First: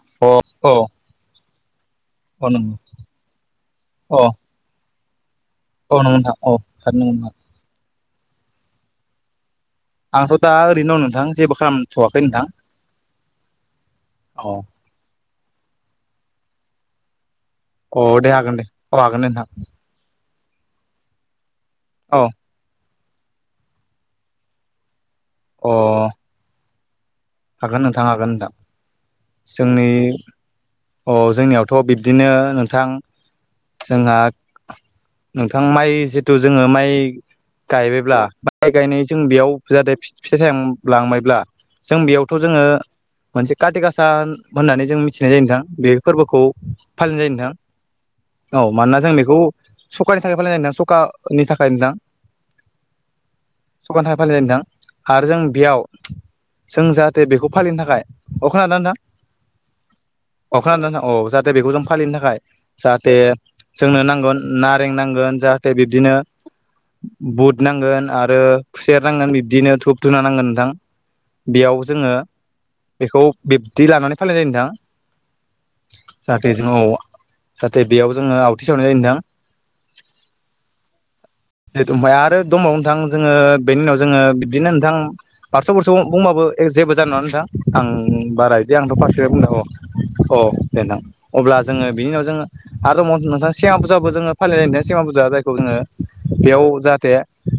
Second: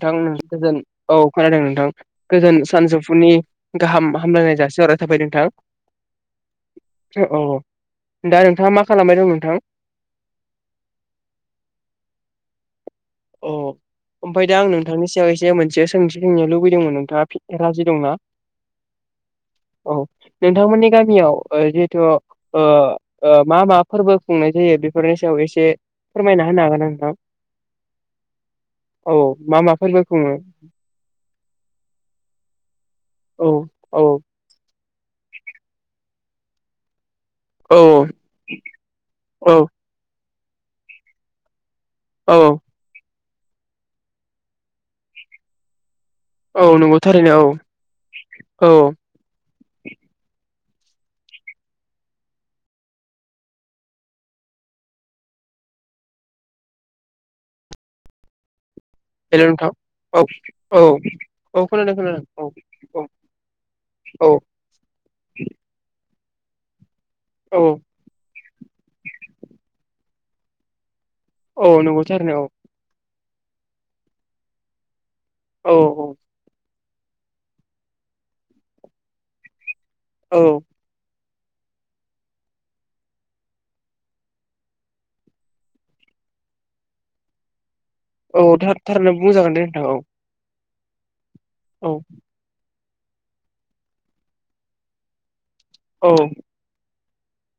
नोंथां गोजोन औ खोनादों नोंथां औ गोजोन नंगौ सानजौफुनि गाहाम अ हामलायनाय जासिर थाबाय नोंथां औ नंगौ नोंथां औ साटनि [unintelligible] औ दा नोंथाङा मा खालामबाय दं नोंथां? आंथ' दा ओरैनो दं नोंथां जेबो खालामथ'वाखै नोंथां। अ औ ओमफाय दा आं नोंथांनि सायाव एसे मोनसे सोंथि सोंनो लुबैदोंमोन नोंथाङा फि अ दे हागोन दे अ हागोन नोंथां। औ नोंथांमोननि गामियाव ओ जिहेथु औ ओ ओ मा मा फोरबो खुंनाय जायो बे फोरनि सायाव एसे अ फोरमायना होनो हागोन ना नोंथां? हागोन नोथां हागोन नोंथां। औ मा मा जोंनि फोरबो खुङो अ जोंनियावथ' बिब्दिनो नोंथां औ औऔ जोंहा नोंथां माइ जिथु जोङो माइ औ गायबायब्ला माइ गायनाय जों बेयाव औ जाहाथे फि फिथाइ थाइयांलांबायब्ला जों औ बेयावथ' जोङो मोनसे काति गासा होन होननानै जों मिथिनाय जायो नोंथां बे फोरबोखौ औ नंगौ फालि जायो थारैनो नोंथां औ औ मानोना जों बेखौ सकानि थाखाय फालिनाय जायो ना सकानि थाखाय दां सखानि थाखाय फालिनाय नोथां आरो जों बेयाव जों जा दे बेखौ फालिनो थाखाय अ खोनादों ना नोंथां? हेल' नोंथां औ अ खोनादों ना नोंथां औ जाहाथे बेखौ जों खोनादों फालिनो खोनादों थाखाय औ जाहाथे जोंनो औ नांगोन नारें नांगोन जाहाथे बिब्दिनो औ बुट नांगोन आरो खुसेर नांगोन बिब्दिनो टुप धुना नांगोन नोंथां। औ बेयाव नंगौ जोङो थोरैनो औ बेखौ बिब्दि लानानै फालिनाय जायो औ नोंथां जाहाथे जोंङाव जाहाथे बेयाव जोङो आवथि सावनाय जायो नोंथां। औ जे थु ओमफाय आरो दंबावो नोंथां जोङो बेनि उनाव जोङो बिदिनो नोंथां बारस' बुरस' बुं बुंबाबो ए जेबो जानाय नङा नोंथां आं औ औ बारा इदि थार आंथ' थारैनो फारसे बुंजागोन दे बुंदों अ नोंथां औ अ दे नों अब्ला जोङो बिनि उनाव जों आरो दंबावो नो नोंथां सेमा फुजाबो जोङो फालिनाय जायो ना सेमा फुजा जाय खौ जोङो औ बेयाव जाहाथे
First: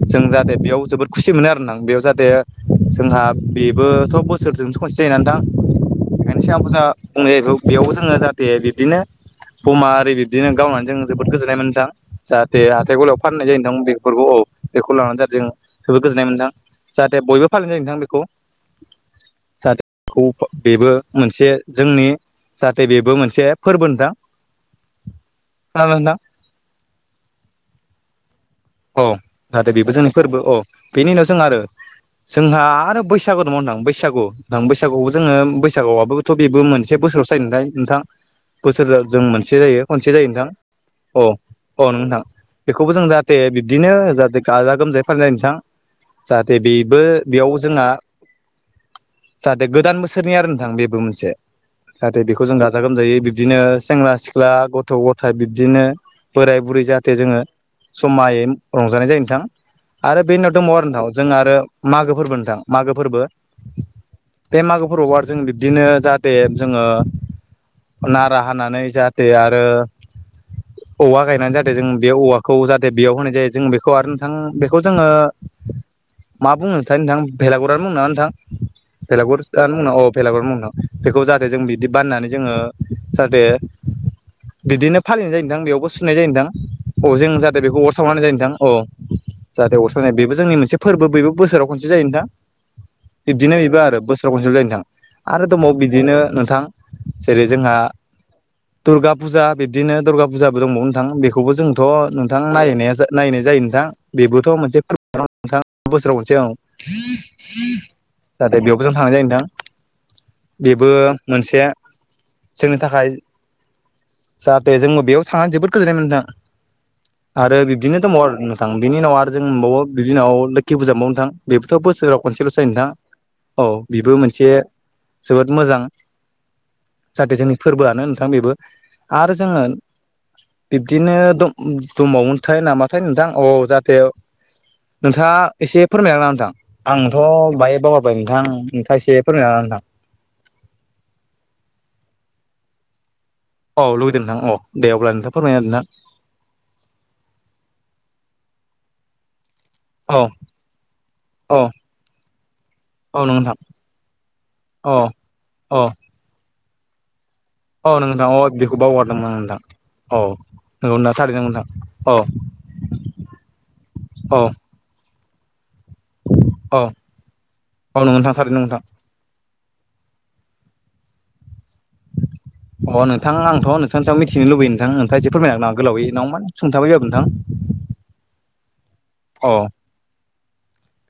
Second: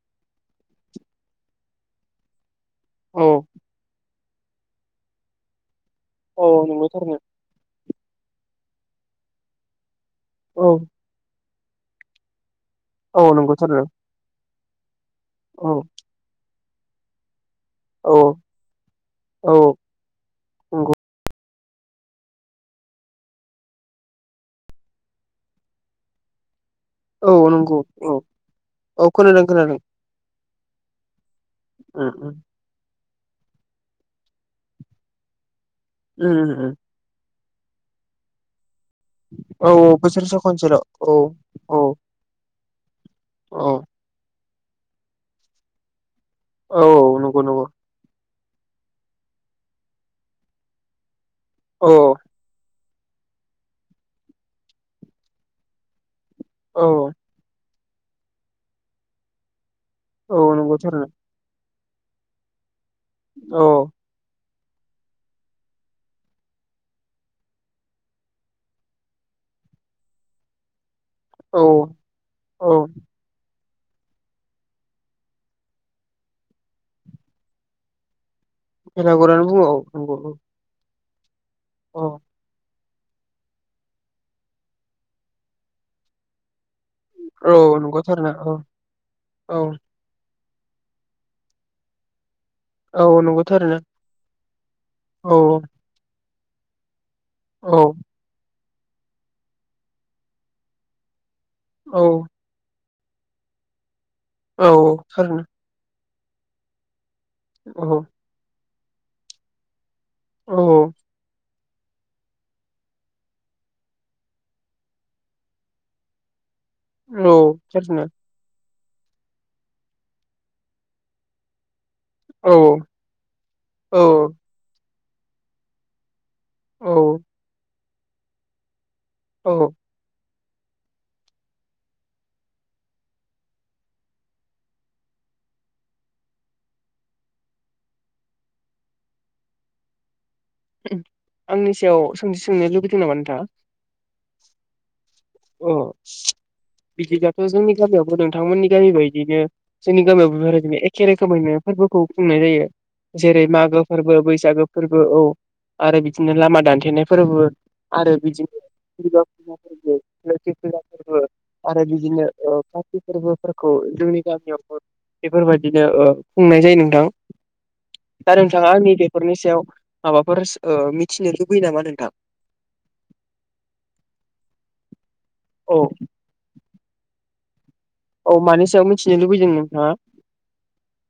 जों जाहाथे बेयाव जोबोद खुसि मोनो आरो ना बेयाव जाहाथे जोंहा औ बो थ' बोसोरजोंसो खनसे जायोना नोंथां ओंखायनो औ सेमा फुजा नंगौ थारैनो बुंनाय जायो बेखौ। बेयावबो जोङो जाहाथे बिब्दिनो बमा ओरि बिब्दिनो औ गावनानै जों जोबोद गोजोननाय मोनो नोंथां जाहाथ थे हाथाय गलायाव औ फाननाय नंगौ जायो नोंथां थारैनो बेफोरखौ औ बेखौ लानानै जाथे जों औ जोबोद गोजोननाय मोनो नोंथां। जाहाथे बयबो फालिनाय जायो नोंथां औ बेखौ औ जाहाथे बेखौ बेबो नंगौ मोनस से जोंनि जाहाथे बेबो मोनसे फोरबो नोंथां। खोनादों नोंथां। औ नंगौ अ अ जाहाथे बेबो जोंनि फोरबो अ बेनि उनाव जों आरो उम उम जोंहा आरो बैस सागु दङो नोंथां बैसागु थां बैसागुआवबो जोङो बैसागुआवबोथ' उम उम बेबो उम मोनसे बोसोरावस जायनो दाय नोंथां बोसोरजो जों मोनसे औ जायो खनसे जायो बोसोरसे नोंथां। खनसेल' औ अ औ अ नंगौ नोंथां बेखौबो जों जाहाथे औ बिब्दिनो जाहाथे गाजा गोमजायै फालिनाय नोंथां जाहाथे औ बेबो नंगौ बेयाव नंगौ जोंहा जाहाथे गोदान बोसोरनि आरो नोंथां बेबो मोनसे औ जाहाथे बेखौ जों गा गाजा गोमजायै बिबदिनो सेंग्रा सिख्ला गथ' गथाय बिब्दिनो बोराय बुरै औ जाहाथे जोङो जमायैम रंजानाय जायो नोंथां आरो औ बेनि उनाव नंगौ दंबावो आरो थारैनो उनाव जोंना आरो मागो फोरबो नोंथां मागो फोरबो औ अ बे मागो फोरबोआव आरो जों बिब्दिनो जाहाथे जोङो नारा हानानै जाहाथे आरो औवा गायनानै औ जादों जों बे औवाखौ औ जाहाते जादों बेयाव होनाय जायो जों बे आरो नोंथां बेखौ जोङो मा बुङो नोंथां भेलागुरानो बुङो नामा नोंथां? भेलागुर भेलागुरानो बुङो मुंनाव औ नंगौ भेलागुर मुंनाव बेखौ जाहाथे जों बिदि बाननानै जोङो जाहाथे बिदिनो फालिनाय जायोदां बेयावबो सुनाय जायोदां। औ जों जाहाथे औ बेखौ अर नंगौ सावनानै थारैनो जायो नोंथां औ औ जाहाथे अर सावनाय बेबो जोंनि मोनसे फोरबो बिबो बोसोराव खनसे जायो नोंथां औ नंगौ बिब्दिनो थारैनो बेबो आरो बोसोराव खनसे जायो नोंथां आरो औ दबाव बिदिनो नोंथां जेरै जोंहा औ दुर्गा फुजा बिब्दिनो दुर्गा फुजाबो दंबावो नोंथां बेखौ बेखौबो जोंथ' औ नोंथांनाय नायनाय जायो नोंथां बेबोथ' मोनसे औ फोरबो थारैनो नोंथां बोसोराव खन [inaudible] [inaudible] दा बेयावबो जों थांनाय जायोै नोंथां औ बेबो मोनसे जोंनि थाखाय जाहाथे जोंबो बेयाव थांनानै जोबोद गोजोननाय मोनदों। औ आरो बिबदिनो थारैनो दबावो आरो नोंथां बिनि उनाव आरो जों मोनबावो बिनि उनाव लोखि फुजा नोंथां बेबोथ' बोसोराव खनसेल' औ जायो नोंथां औ बेबो मोनसे जोबोद मोजां औ जाहाथे जोंनि फोरबोआनो नोंथां बेबो आरो जोङो औ बिब्दिनो दंबावो नोंथां नामाथाय नोंथां औ जाहाथे नोंथाङा एसे फोरमायना ला नोंथां आंथ' बाहाय बावगारबाय नोंथां नोंथाङा एसे फोरमायना होदो नोंथां। आंनि सायाव सोंथि सोंनो लुबैदों नामा नोंथाङा? औ लुगैदों नोंथां औ दे अब्ला अ फोरमायना बिदिबाथ' जोंनि गामियावबो नोंथांमोननि गामि बायदिनो जोंनि होदो नोंथां औ गामियाव बेफोरदिनो एखे रोखोमैनो औ फोरबोखौ खुंनाय जायो। औ नंगौ जेरै नोंथां मागो फोरबो बैसागो फोरबो औ औ आरो बिदिनो लामा दानथेनाय फोरबो। औ आरो नोंथां अ बेखौ बावगारदोंमोन नोंथां बिदिनो [inaudible] औ लोखि फुजा नंगौ नोंथां फोरबो थारैनो नोंथां आरो औ बिदिनो काति फोरबोफोरखौ जोंनि औ गामियावबो बेफोरबायदिनो खुंनाय औ जायो नोंथां औ नंगौ नोंथां दा थारैनो नोंथाङा नोंथां आंनि बेेफोरनि सायाव माबाफोर मिथिनो लुबैयो नामा नोंथां? अह नोंथां आंथ' नोंथां सायाव मिथिनो लुबैयो नोंथां नोंथाङा एसे फोरमायनो हागोन औ गोलावै बा सुथाबै नोंथां [inaudible] औ मानि सायाव मिथिनो लुबैदों अ नोंथाङा?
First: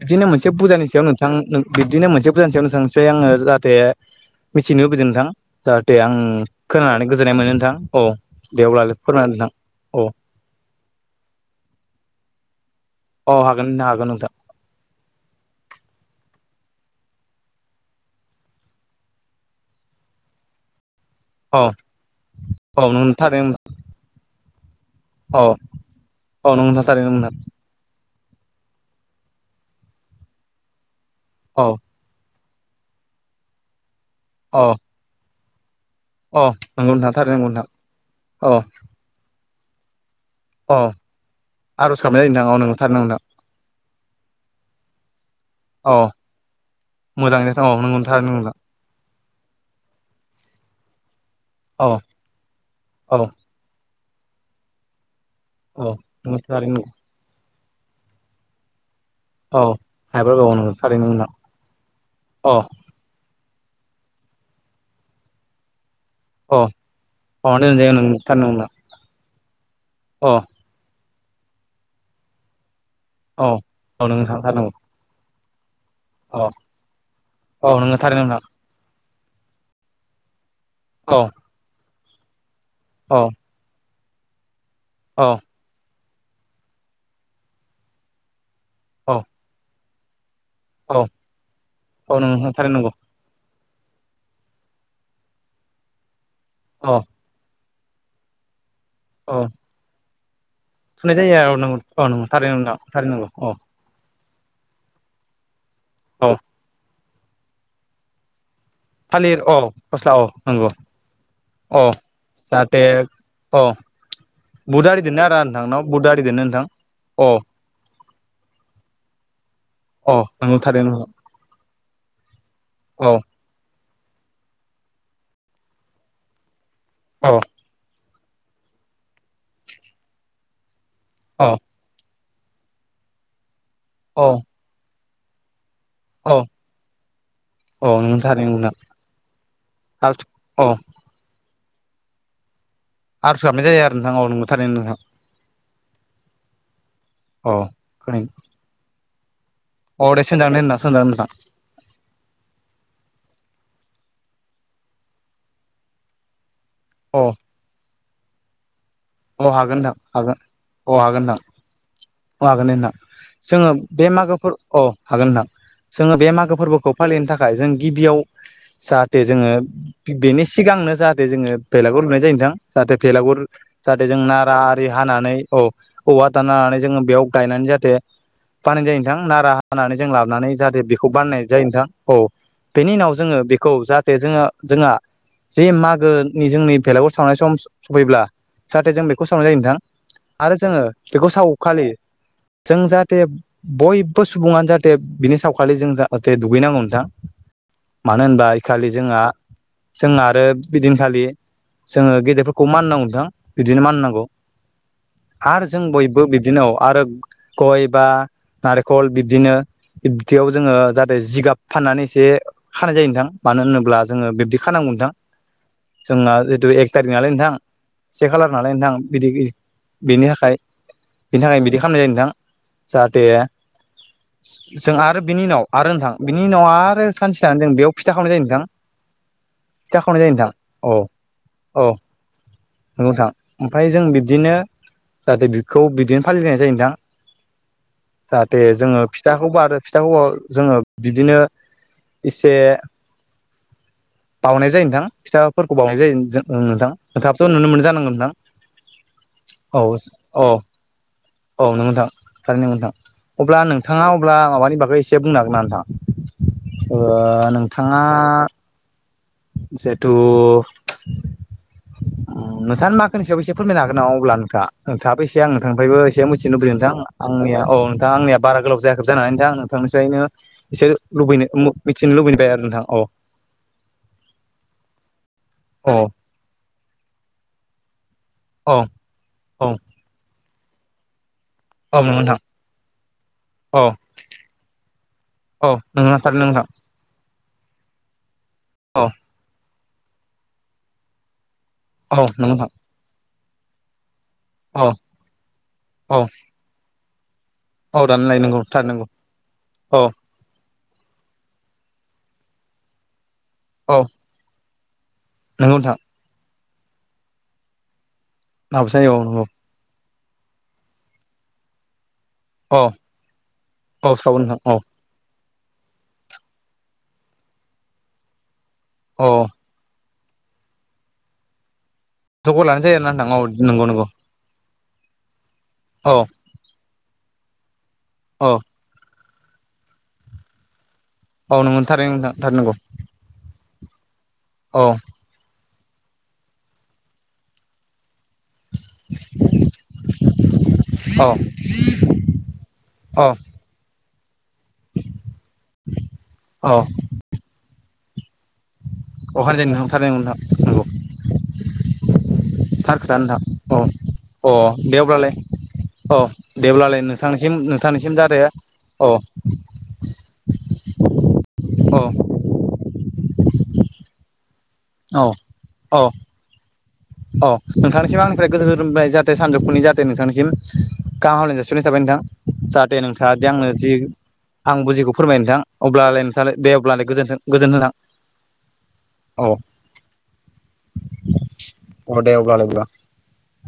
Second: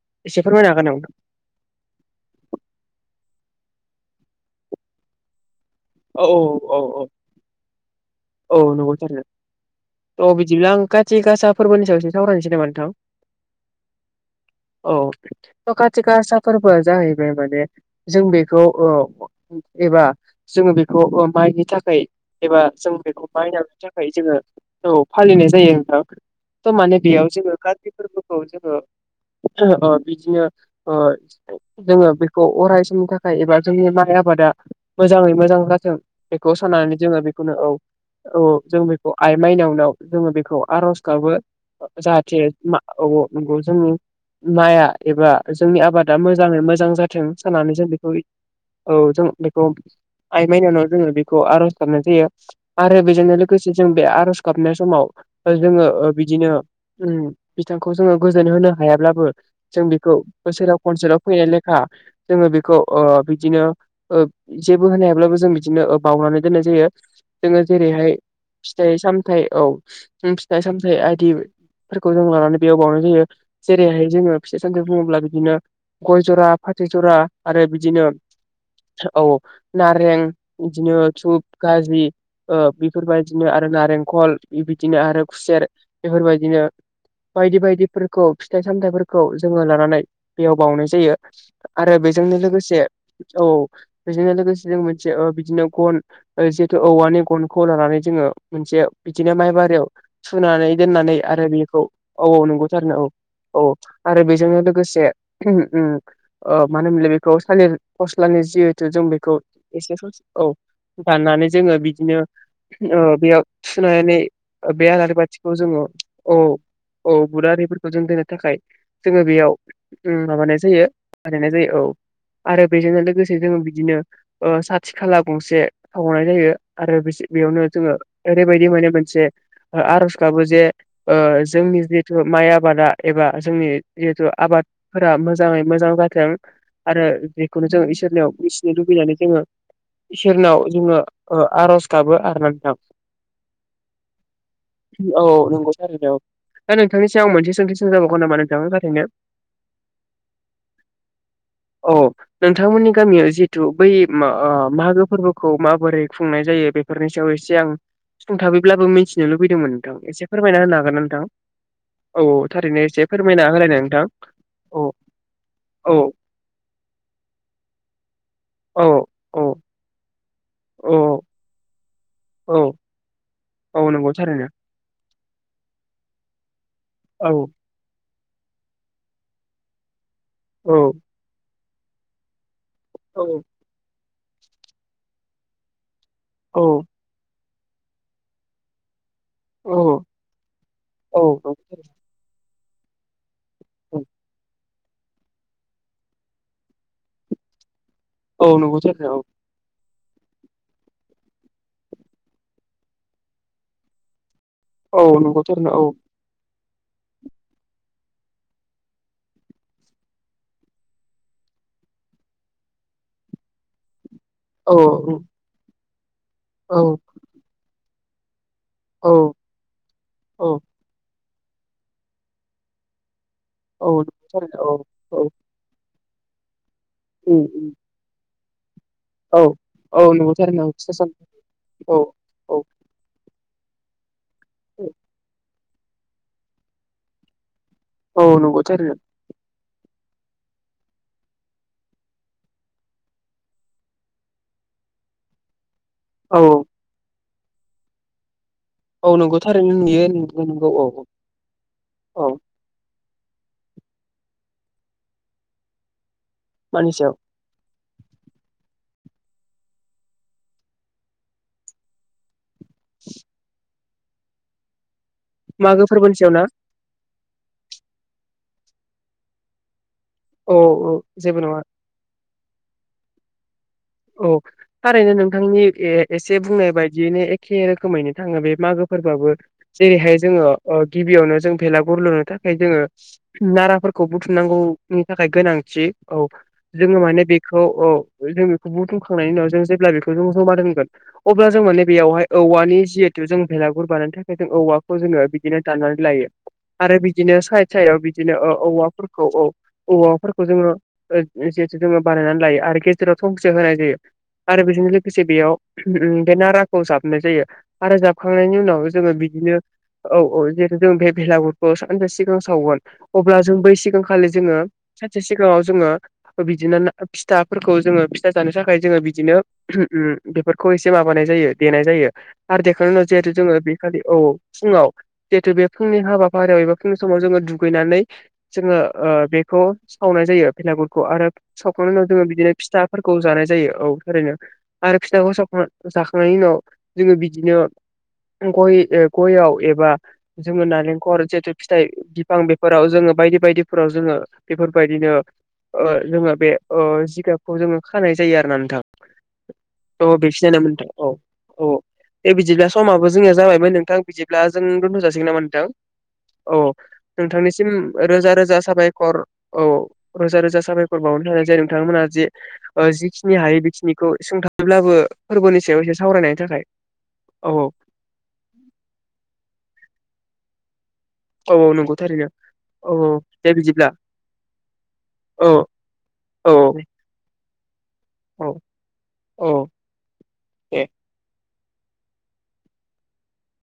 बिदिनो एसे मोनसे फोरमायनो फुजानि हागोन सायाव नोंथां नथां बिदिनो मोनसे फुजानि सायाव नों थांसै आङो जाहाथे मिथिनो लुबैदों नोंथां जाहाथे आं औ औ औ औ खोनानानै गोजोननाय मोनो नोंथां औ औ दे नंगौ अब्लालाय थारैनो फोरमायना नोंथां औ थ' बिदिब्ला आं खाथि गासा फोरबोनि सायावसो सावरायनोसै नामा नोंथां औ हागोन हागोन नोंथां औ [unintelligible] गासा फोरबोआ जाहैबाय माने जों बेखौ एबा जोङो बे औ माइनि थाखाय एबा औ जों नों बेखौ थारैनो माइनो थाखाय जोङो औ फालिनाय जायो औ नंगौ नोंथां माने थारैनो बेयाव नोंथां जोङो कारबि फोरबो जोङो बिदिनो औ जोङो खौ अराय समनि थाखाय एबा जोंनि माइ आबादा औ मोजाङै मोजां जाथों औ बेखौ नंगौ सानानानै नोंथां जोङो थारैनो नंगौ बेखौनो औ नोंथां औ जों बेखौ आइ माइनावनाव जोङो बेखौ औ आर'ज गाबो आर'ज गाबनाय जाहाथे जायो नोंथां औ थारैनो नोंथां नंगौ जोंनि माइआ एबा जोंनि औ आबादा मोजाङै मोजां जाथों मोजाङै नोंथां औ सनानै जों नंगौ बेखौ थारैनो नोंथां औ जों बेखौ आइ माइनावनो जोङो बेखौ आर'ज औ गाबनाय जायो आरो औ बेजोंनो लोगोसे जों बे आर'ज गाबनाय समाव जोङो औ नंगौ बिदिनो थारैनो बिथांखौ जोङो गोजोन होनो हायाब्लाबो औ जों बेखौ हायाब्ला औ नंगौ बोसोराव थारैनो खनसेलाव नोंथां फैनाय लेखा जोङो अ बेखौ बिदिनो जेबो होनो हायाब्लाबो जों बिदिनो बावनानै अ दोननाय जायो अ जोङो दोनजायो जेरैहाय नोंथां थारैनो नोंथां फिथाइ साम अ फिथाइ सामथ आदि जों लानानै बेयाव बनो होयो औ औ जेरैहाय नोंगौ जोङो नोंथां थारैनो फिसा नंगौ सानसेरि बुङोब्ला बिदिनो गय जरा औ फाथै जरा आरो औ नोंगौ बिदिनो थारैनो नोंथां औ नारें दिनो औ सुप गाजि औ बेफोरबायदिनो आरो नारेंखल बिबायदिनो आरो औ खुसेर बेफोरबायदिनो बायदि बायदिफोरखौ फिथाइ औ सामथाइफोरखौ जोङो लानानै बेयाव बावनाय औ जायो आरो औ बेजोंनो नोंथां थारैनो लोगोसे नंगौ औ बेजोंनो लोगोसे जों मोनसे बिदिनो गन जिहेथु औ औवानि खौ लानानै जोङो मोनसे बिदिनो औ माइ बारियाव सुनानै दोननानै थुनाय जायो आरो औ नंगौ बेखौ औ नंगौ औाव थारैनो नोंथां नंगौथारनो औ थारैनो नंगौ औ। आरो बेजोंनो लोगोसे मानो औ होनोमोनलाय बेखौ थालिर फस्लानि जि जों थालिर बेखौ औ एसे फस्ला ससे औ नंगौ दाननानै जोङो औ बिदिनो जाहाथे बेयाव अ सुनानै बुट बे आरि आलारि दोनो आरो बाथिखौ नोंथां जोङो न' बुट आरि औ दोनो नोंथां औ अ बुरा आरिफोरखौ जों दोननो थाखाय जोङो बेयाव औ नंगौ माबानाय जायो थारैनो बानायनाय जायो औ आरो बेजोंनो औ लोगोसे जोङ बिदिनो खाथि खाला गंसे सावावनाय जायो आरो औ बेयावनो जोङो। ओरैबायदि माने मोनसे आर'ज गाबो जे औ जोंनि जि जिथु माइ आबादा एबा जोंनि जिहेथु औ आबादफोरा मोजाङै मोजां जाथों औ आरो बेखौनो जों औ नोंगौ इसोरनियाव थारैनो नोंथां बिसिनो लुबैनानै जोङो। आरज इसोरनाव औ जोङो आर'ज गाबो आरोना नोंथां। आरज गाबनाय जायो आरो नोंथां। औ नंगौ थारैनो नोंथां औ नंगौ थारैनो औ दा नोंथांनि सिायाव मोनसे औ सोंथि सों जाबावगोन खोनायो नामा नोंथांनि खाथायनो औ दे सोंजागोन दे नोंथां सोंजागोन नोंथां औ नोंथांमोननि गामियाव जिथु बै मागो फोरबोखौ माबोरै खुंनाय जायो बेफोरनि औ सायाव एसे आं सुफुं थाबफैब्लाबो मिथिनो औ लुबैदोंमोन हागोन नोंथां एसे हागोन फोरमायना होनो हागोन नोंथां। औ औ हागोन दे थारैनो नोंथां एसे फोरमायना जोङो होलायनाय नोंथां बे मागोफोर हागोन नोंथां औ औ जोङो बे मागो फोरबोखौ फालिनो थाखाय जों गिबियाव औ जाहाथे औ जोङो बेनि सिगांनो औ जाहाथे जोङो भेलागुर लुनाय जायो नोंथां औ जाहाथे भेलागुर औ जाहाथे नंगौ जों थारैनो नारा आरि हानानै औ औवा दानानानै जोङो बेयाव औ गायनानै जाहाथे बानायनाय जायो नोंथां नारा हानानै जों लाबोनानै जाहाथे औ बेखौ बानायनाय जायो नोंथां औ। बेनि उनाव औ जोङो बेखौ जाहाथे जोङो जोंहा जे माग औ जोंनि भेलागुर सावनाय सम सफैब्ला जाहाथे जों बे बेखौ सावनाय जायो नोंथां औ आरो जोङो बेखौ सावखालि जों जाहाथे बयबो सुबुङानो जाहाथे बिनि सावखालि जों जाहाथे दुगैनांगौ नोंथां। मानो होनबा औ नंगौ इखालि जोंहा थारैनो। जों आरो बिदिनखालि जोङो गेदेरफोरखौ मान होनांगौ नोंथां बिदिनो मान होनांगौ। औ नंगौ आरो थारैनो जों औ बयबो बिदिनो आरो गय बा नारेखल बिब्दिनो बिदियाव जोङो जाहाथे जिगाब फाननानै एसे खानाय जायो नोंथां मानो होनोब्ला। जोङो बिबदि खानांगौ औ नोंथां नंगौ थारैनो जोंना जिथु औ एक थारिक नालाय नोंथां से खालार नालाय नोंथां बिदि औ बिनि थाखाय औ बिनि थाखाय बिदि खालामनाय जायो नोंथां जाहाथे औ नंगौ थारैनो जों औ आरो औ बिनि उनाव आरो नोंथां बिनि उनाव आरो उम सानसे थानानै उम जों बेयाव फिथा सावनाय जायो नोंथां। औ फिथा औ खावनाय [unintelligible] जायो नोंथां औ औ औ थां ओमफ्राय जों बिब्दिनो जाहाथे बिखौ बिदिनो फालिनाय जायो नोंथां। औ नंगौ जाहाथे थारैनो जोङो फिथाखौ बारो फिथाखौ जोङो बिदिनो एसे बावनाय जायो नोंथां फिथाफोरखौ बावनाय जायो औ औ नोंथां नोंथाङाथ' नुनो मोनदों जानांगौ औ नंगौ थारैनो नोंथां। औ नुयो नंगौ औ नंगौ औ औ [unintelligible] अब्ला नोंथाङा अब्ला माबानि बागै एसे बुंनो हागोन नामा नोंथां मानि सायाव नोंथांङा जिहेथु नोंथांआ मागोनि सायाव एसे फोरमायना अब्ला नोंथांआ नों थाबोसे मागो आंथांनिफ्रायबो फोरबोनि एसे सायाव ना मिथिनोुबै नोंथां [unintelligible] आंनिया औ नोंथां आंनिार गोलाव जाखोब जानानै थांनि [unintelligible] यनो औ बिसोर औ जेबो नङा लुबैनो मिथिनो लुबैबाय आरो नोंथां औ औ थारैनो नोंथांनि औ एसे बुंनाय बायदियैनो एखे रोखोमैनो थांङो बे औ मागो फोरबाबबबो औ जेरैहाय जोंङो गिबियावनो जों औ भेलागुर नंगौ लुनो नोंथां थाखाय जोंङो औ नाराफोरखौ बुथुमनांगौनि थाखाय औ गोनांथि नोंगौ औ थारैनो नोंथां जोंङो माने बेखौ औ जों बेखौ औ बुथुमखांनायनि उनाव जों जेब्ला बेखौ जों जमा दोनगोन अब्ला जों माने औ बेयावहाय नंगौ नोंथां औवानि जिहेतु जों बेलागुर बानायनो थाखाय जों औ औवाखौ जोङो बिदिनो दाननानै औ लायो आरो बिदिनो साइद साइडआव औ दानो बिदिनो लायो औ नंगौ थारैनांगौ औवाफोरखौ औ औ औवाफोरखौ जोङो जिहेतु जोंङो बानायनानै लायो आरो गेजेराव थंसे होनाय जायो औ आरो बेजों लोगोसे बेयाव नंगौ नोंथां बे नाराखौ जाबनाय जायो आरो जाबखांनायनि उनाव माबो जायो जोंङो औ नंगौ बिदिनो औ औ जेरै जों बेलागुरखौ सानजासे सावगोन औ अब्ला जों बै औ सिगांखालि सावो जोंङो नोंथां औ सानसे सिगां सिगाङाव जोङो बिदिनो फिथाफोरखौ जोङो फिथा जानो थाखाय जोंङो औ बिदिनो बेफोरखौ एसे माबानाय जायो देनाय जायो आरो जगार लानाय देखांनायनि जायो उनाव आरोना नोंथां जिहेथु औ जोंङो बे नंगौ खालि नंगौ औ फुङाव जिहेतु बे फुंनि औ हाबाफारियाव एबा फुंनि समाव जोङो दुगैनानै औ जोङो बे खौ सावनाय जायो भेलागुरखौ आरो औ नंगौ सावखांनायनि उनाव थारैनो जोङो नोंथां बिदिनो थारैनांगौ फिथा जानाय जायो औ थारैनो औ आरो फिथाखौ सावखांनानै जाखांनायनि उनाव जोङो बिदिनो गय गय आव एबा जोङो नालेंखर औ जिहेथु फिथाइ बिफां बेफोराव जोंङो औ बायदि बायदिफोराव जोंङो बेफोरबायदिनो जोंङो बे औ जिगाबखौ जोंङो खानाय जायो आरो ना नोंथां अखानायै जायो नोंथां औ थारैनो नोंथां बेखिनि आनोमोन नंगौ नोंथां औ औ दे बिदिब्ला थार समाबो खोथा जोंनिया नोंथां औ जाबायमोन नोंथां बिदिब्ला अ जों दे दोनथ जाासिगोन अब्लालाय नामा नोंथां औ दे अब्लालाय नोंथांनिसिम रोजा जाहाथे औ रोजा साबायखर औ रोजा रोजा साबायखर बावना [unintelligible] औ नोंथांमोना जे जिखिनि हायो बेखिनिखौ सों जेब्लाबो फोरबोनि सायाव एसे सावरायनायनि थाखाय अ औ नोंथांनिसिम आंनिफ्राय गोजोन हामबाय जाहाथे सानजौफुनि जाहाथे नोंथांनिसिम। गाहाम औ हामलायनाय औ जासिनाय नंगौ थाबाय नोंथां थारैनो औ जाहाथे औ नोंथाङा दि दे आंनो बिदिब्ला जि। आं बुजिखौ फोरमाय औ नोंथां अब्लालाय औ नोंथाङा दे अब्लाय गोजोनथों नोंथां। औ औ दे। अ दे अब्लालाय।